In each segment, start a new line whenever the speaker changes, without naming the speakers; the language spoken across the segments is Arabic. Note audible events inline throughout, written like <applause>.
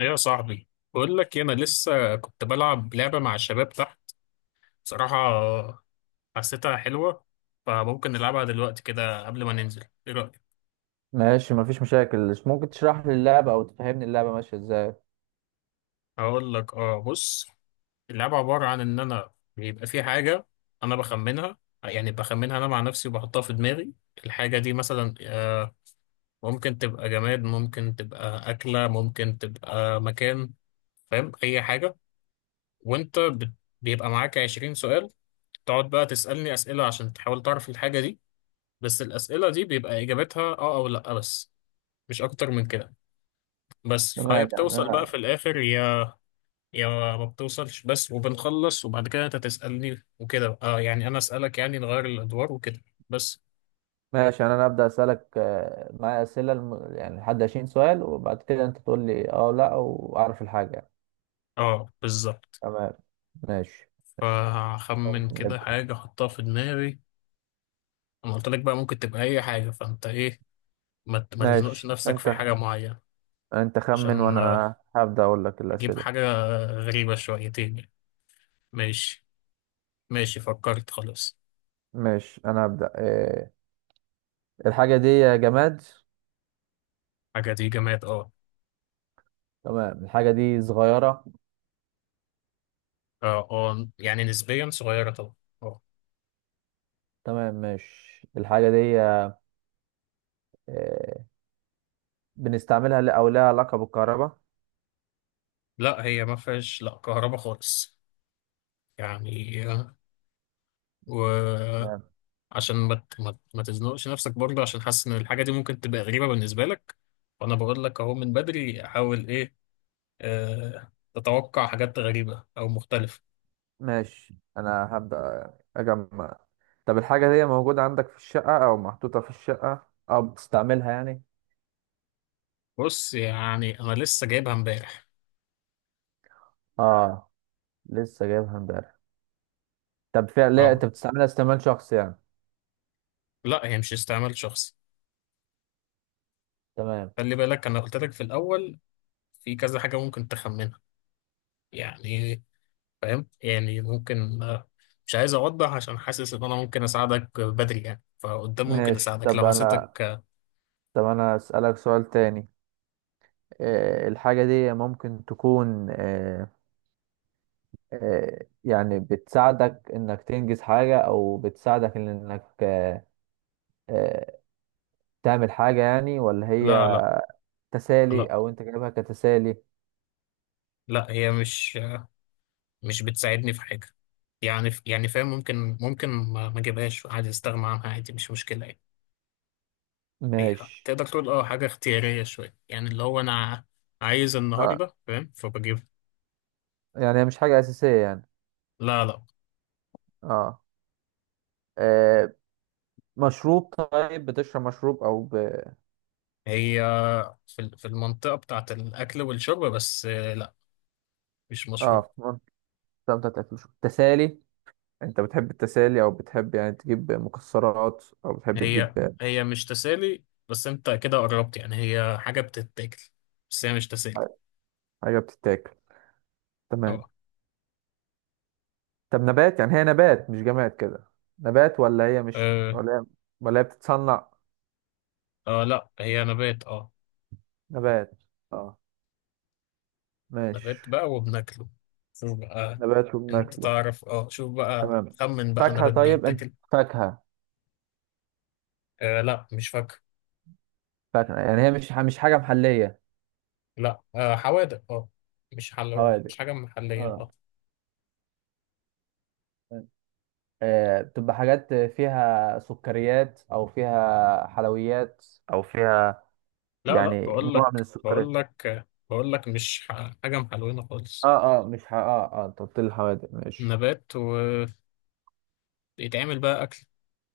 ايه يا صاحبي؟ بقول لك إيه، انا لسه كنت بلعب لعبه مع الشباب تحت. بصراحه حسيتها حلوه. فممكن نلعبها دلوقتي كده قبل ما ننزل، ايه رايك؟
ماشي، مفيش مشاكل. مش ممكن تشرح لي اللعبة أو تفهمني اللعبة ماشية إزاي؟
هقول لك، اه، بص. اللعبه عباره عن ان انا بيبقى في حاجه، انا بخمنها. يعني بخمنها انا مع نفسي وبحطها في دماغي. الحاجه دي مثلا ممكن تبقى جماد، ممكن تبقى اكله، ممكن تبقى مكان. فاهم؟ اي حاجه. وانت بت- بيبقى معاك 20 سؤال. تقعد بقى تسالني اسئله عشان تحاول تعرف الحاجه دي، بس الأسئلة دي بيبقى إجابتها آه أو لأ بس. مش أكتر من كده. بس فهي
تمام يعني
بتوصل بقى
أنا.
في الآخر، يا يا ما بتوصلش، بس وبنخلص. وبعد كده أنت تسألني وكده، آه يعني أنا أسألك، يعني نغير الأدوار وكده، بس.
ماشي يعني أنا أبدأ أسألك، معايا أسئلة يعني لحد 20 سؤال، وبعد كده أنت تقول لي أه لأ وأعرف الحاجة يعني.
آه بالظبط.
تمام، ماشي، ماشي.
فهخمن
ممكن
كده
نبدأ؟
حاجة أحطها في دماغي. أنا قلت لك بقى ممكن تبقى أي حاجة، فأنت إيه، ما تزنقش
ماشي.
نفسك
أنت
في حاجة معينة.
أنت خمن
عشان
وأنا هبدأ أقول لك
أجيب
الأسئلة.
حاجة غريبة شويتين يعني. ماشي. ماشي، فكرت خلاص.
ماشي، أنا هبدأ. الحاجة دي جماد؟
حاجة دي جماد، آه.
تمام، الحاجة دي صغيرة؟
اه، اه، يعني نسبيا صغيرة طبعا، اه.
تمام، ماشي، الحاجة دي، بنستعملها أو لها علاقة بالكهرباء؟
لا، هي ما فيهاش لا كهرباء خالص. يعني وعشان ما تزنقش نفسك برضه، عشان حاسس ان الحاجة دي ممكن تبقى غريبة بالنسبة لك، فانا بقول لك اهو من بدري، حاول ايه، آه، تتوقع حاجات غريبة او مختلفة.
ماشي، انا هبدأ اجمع. طب الحاجة دي موجودة عندك في الشقة او محطوطة في الشقة او بتستعملها يعني؟
بص يعني انا لسه جايبها امبارح.
اه، لسه جايبها امبارح؟ طب فعلا، لا
اه،
انت بتستعملها استعمال شخصي يعني؟
لا، هي مش استعمال شخصي.
تمام،
خلي بالك، انا قلت لك في الاول في كذا حاجة ممكن تخمنها، يعني فاهم؟ يعني ممكن مش عايز اوضح عشان حاسس ان انا ممكن اساعدك بدري، يعني فقدام ممكن
ماشي.
اساعدك لو
طب انا
حسيتك آه.
طب انا اسألك سؤال تاني. الحاجة دي ممكن تكون، يعني بتساعدك انك تنجز حاجة او بتساعدك إن انك، آه، تعمل حاجة يعني، ولا
لا،
هي
لا،
تسالي
لا،
او انت جايبها كتسالي؟
لا، هي مش مش بتساعدني في حاجه. يعني فاهم، ممكن ما اجيبهاش عادي، استغنى عنها عادي، مش مشكله يعني. هي
ماشي،
تقدر تقول اه، حاجه اختياريه شويه، يعني اللي هو انا عايز
آه،
النهارده، فاهم، فبجيب.
يعني هي مش حاجة أساسية يعني؟
لا، لا.
اه، آه، مشروب طيب، بتشرب مشروب أو
هي في المنطقه بتاعه الاكل والشرب بس، لا، مش مشروب.
اه. طب تاكل شو تسالي؟ أنت بتحب التسالي أو بتحب يعني تجيب مكسرات أو بتحب
هي
تجيب
هي مش تسالي، بس انت كده قربت، يعني هي حاجة بتتاكل، بس هي مش تسالي.
حاجة بتتاكل؟ تمام.
اه،
طب نبات يعني، هي نبات مش جماد كده؟ نبات ولا هي مش
اه.
ولا هي ولا هي بتتصنع؟
لا، هي نبات، اه.
نبات. اه، ماشي،
نبات بقى وبناكله. شوف بقى.
نبات
انت
وبناكله.
تعرف؟ اه، شوف بقى،
تمام.
خمن بقى،
فاكهة
نبات
طيب؟ أنت
بيتاكل.
فاكهة؟
آه لا، مش فاكهة.
يعني هي مش حاجة محلية؟
لا، آه، حوادق، اه.
حوالي،
مش حاجة محلية،
اه،
اه.
بتبقى حاجات فيها سكريات او فيها حلويات او فيها،
لا، لا،
يعني نوع من السكريات.
بقول لك مش حاجة محلوينة خالص.
اه، اه، مش ح... اه، اه، انت قلت لي الحوادق. ماشي،
نبات، ويتعمل بقى أكل.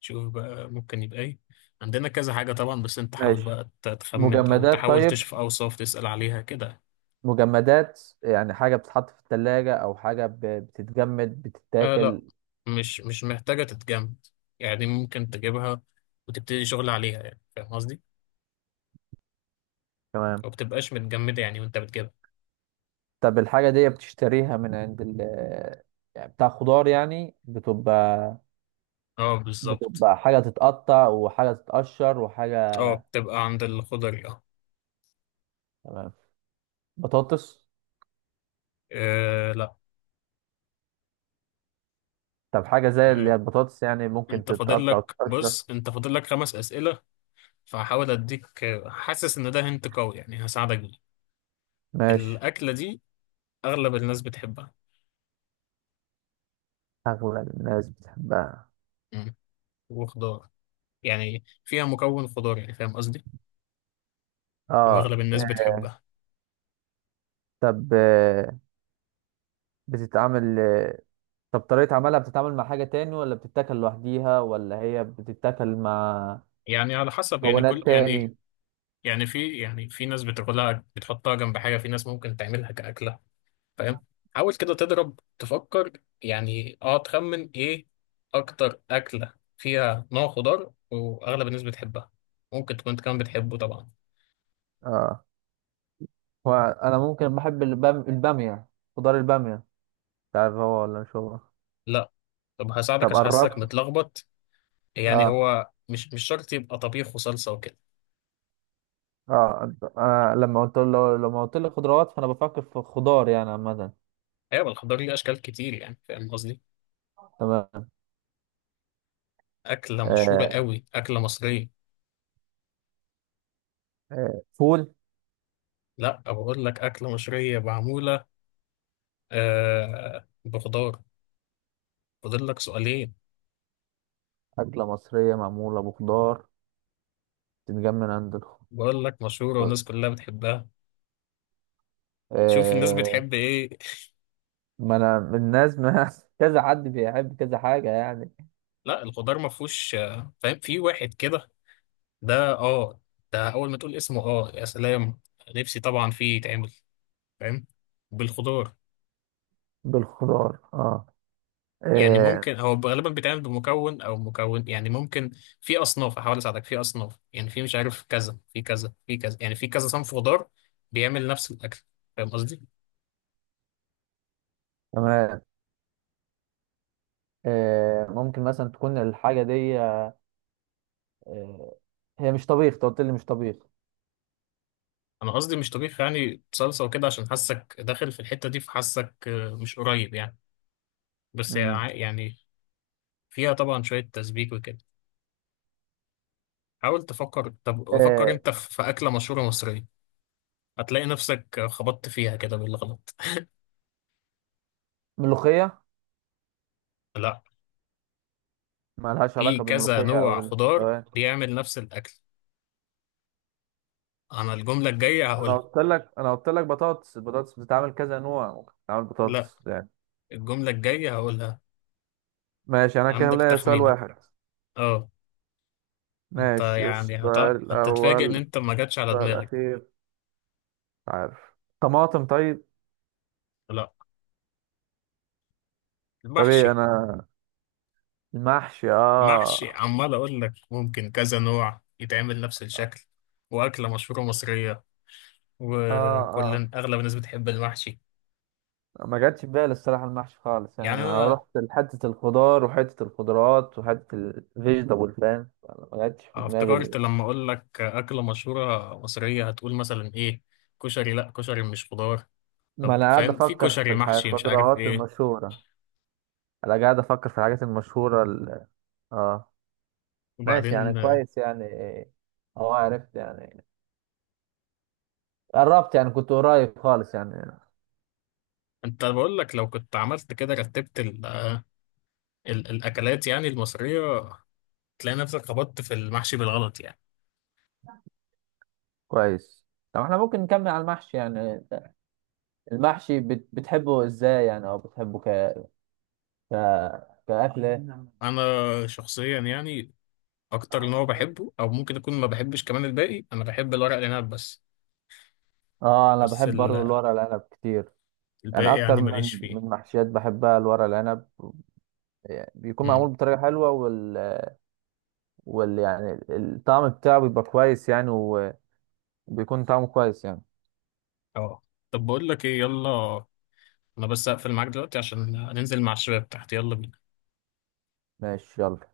شوف بقى ممكن يبقى ايه. عندنا كذا حاجة طبعا، بس انت حاول
ماشي.
بقى تخمن او
مجمدات
تحاول
طيب؟
تشوف اوصاف تسأل عليها كده.
مجمدات يعني حاجة بتتحط في التلاجة او حاجة بتتجمد
آه لا،
بتتاكل؟
مش محتاجة تتجمد، يعني ممكن تجيبها وتبتدي شغل عليها، يعني فاهم قصدي؟
تمام.
ما بتبقاش متجمدة يعني وانت بتجيبها.
طب الحاجة دي بتشتريها من عند ال، يعني بتاع خضار يعني بتبقى،
اه بالظبط.
حاجة تتقطع وحاجة تتقشر وحاجة.
اه، بتبقى عند الخضري، اه.
تمام. بطاطس؟
آه، لا.
طب حاجة زي اللي هي
آه.
البطاطس، يعني ممكن
انت فاضل
تتقطع
لك
وتتقشر.
بص، انت فاضل لك خمس أسئلة. فهحاول اديك حاسس ان ده هنت قوي يعني هساعدك بيه.
ماشي،
الأكلة دي أغلب الناس بتحبها.
أغلب الناس بتحبها.
وخضار، يعني فيها مكون خضاري، يعني فاهم قصدي؟
اه،
واغلب الناس بتحبها.
طب بتتعمل، طب طريقة عملها، بتتعامل مع حاجة تاني ولا بتتاكل لوحديها ولا هي بتتاكل مع
يعني على حسب، يعني
مكونات
كل يعني،
تاني؟
يعني في ناس بتاكلها بتحطها جنب حاجه، في ناس ممكن تعملها كاكله، فاهم؟ حاول كده تضرب، تفكر، يعني اه تخمن ايه اكتر اكله فيها نوع خضار واغلب الناس بتحبها، ممكن تكون انت كمان بتحبه طبعا.
اه، وأنا ممكن بحب البامية، خضار البامية. تعرف هو ولا مش هو؟
لا. طب هساعدك
طب
عشان حاسسك
قربت.
متلخبط. يعني
اه،
هو مش شرط يبقى طبيخ وصلصه وكده.
اه، لما قلت لي خضروات فأنا بفكر في خضار يعني عامة.
ايوه، الخضار ليه اشكال كتير، يعني فاهم قصدي؟
تمام،
أكلة مشهورة
آه،
قوي، أكلة مصرية.
فول؟
لا، بقول لك أكلة مصرية معمولة آه بخضار. فاضل لك سؤالين.
أكلة مصرية معمولة بخضار؟ بتتجمع من عند الخضار؟
بقول لك مشهورة والناس كلها بتحبها. شوف الناس
آه،
بتحب إيه.
ما أنا من الناس، ما <laughs> كذا حد بيحب كذا حاجة يعني.
لا، الخضار ما فيهوش فاهم، في واحد كده، ده آه، ده أول ما تقول اسمه آه يا سلام، نفسي طبعا فيه يتعمل، فاهم، بالخضار.
بالخضار اه،
يعني
آه،
ممكن هو غالبا بيتعمل بمكون او مكون، يعني ممكن في اصناف، احاول اساعدك، في اصناف يعني، في مش عارف كذا، في كذا، في كذا، يعني في كذا صنف خضار بيعمل نفس الاكل. فاهم قصدي؟
تمام. آه، ممكن مثلا تكون الحاجة دي، آه، هي مش طبيخ؟ أنت قلت لي مش طبيخ.
انا قصدي مش طبيخ يعني صلصه وكده، عشان حاسك داخل في الحته دي، فحاسك مش قريب يعني. بس هي
مم.
يعني فيها طبعا شويه تسبيك وكده. حاول تفكر، طب فكر
آه.
انت في اكله مشهوره مصريه، هتلاقي نفسك خبطت فيها كده بالغلط.
ملوخية؟
لا،
ما لهاش
في
علاقة
كذا
بالملوخية أو
نوع خضار
تمام.
بيعمل نفس الاكل. انا الجملة الجاية هقولها.
أنا قلت لك بطاطس، البطاطس بتتعمل كذا نوع، ممكن تتعمل
لا،
بطاطس يعني.
الجملة الجاية هقولها.
ماشي، أنا كده
عندك
ليا سؤال
تخمينة؟
واحد.
اه. انت
ماشي،
يعني
السؤال
هتتفاجئ ان
الأول،
انت ما جاتش على
السؤال
دماغك.
الأخير، عارف. طماطم طيب؟
لا،
طب إيه؟
المحشي.
أنا المحشي،
محشي، عمال اقول لك ممكن كذا نوع يتعمل نفس الشكل، واكلة مشهورة مصرية، وكل
آه
اغلب الناس بتحب المحشي.
ما جاتش في بالي الصراحة المحشي خالص، يعني
يعني
أنا
انا
رحت لحتة الخضار وحتة الخضروات وحتة الفيجيتابل فاهم، فأنا ما جاتش في
افتكرت
دماغي.
لما اقول لك اكلة مشهورة مصرية هتقول مثلا ايه، كشري، لا كشري مش خضار.
ما
طب
أنا قاعد
فاهم، في
أفكر في
كشري، محشي، مش عارف
الخضروات
ايه.
المشهورة. أنا قاعد أفكر في الحاجات المشهورة آه. ماشي يعني،
وبعدين،
كويس يعني، أه، عرفت يعني، قربت يعني، كنت قريب خالص يعني.
انت بقول لك لو كنت عملت كده رتبت ال ال الاكلات يعني المصريه، تلاقي نفسك خبطت في المحشي بالغلط يعني.
كويس. طب احنا ممكن نكمل على المحشي يعني. المحشي بتحبه ازاي يعني، او بتحبه ك ك كأكلة؟
انا شخصيا يعني اكتر نوع بحبه، او ممكن اكون ما بحبش كمان الباقي، انا بحب الورق العنب بس.
اه، انا
بس
بحب برضه الورق العنب كتير. يعني
الباقي
اكتر
يعني
من
ماليش فيه.
من محشيات بحبها الورق العنب، يعني بيكون معمول
امم.
بطريقة حلوة، وال يعني الطعم بتاعه بيبقى كويس يعني، وبيكون طعمه كويس يعني.
اه، طب بقول لك ايه، يلا، انا بس اقفل معاك دلوقتي عشان ننزل مع الشباب تحت. يلا بينا.
ماشي، يلا.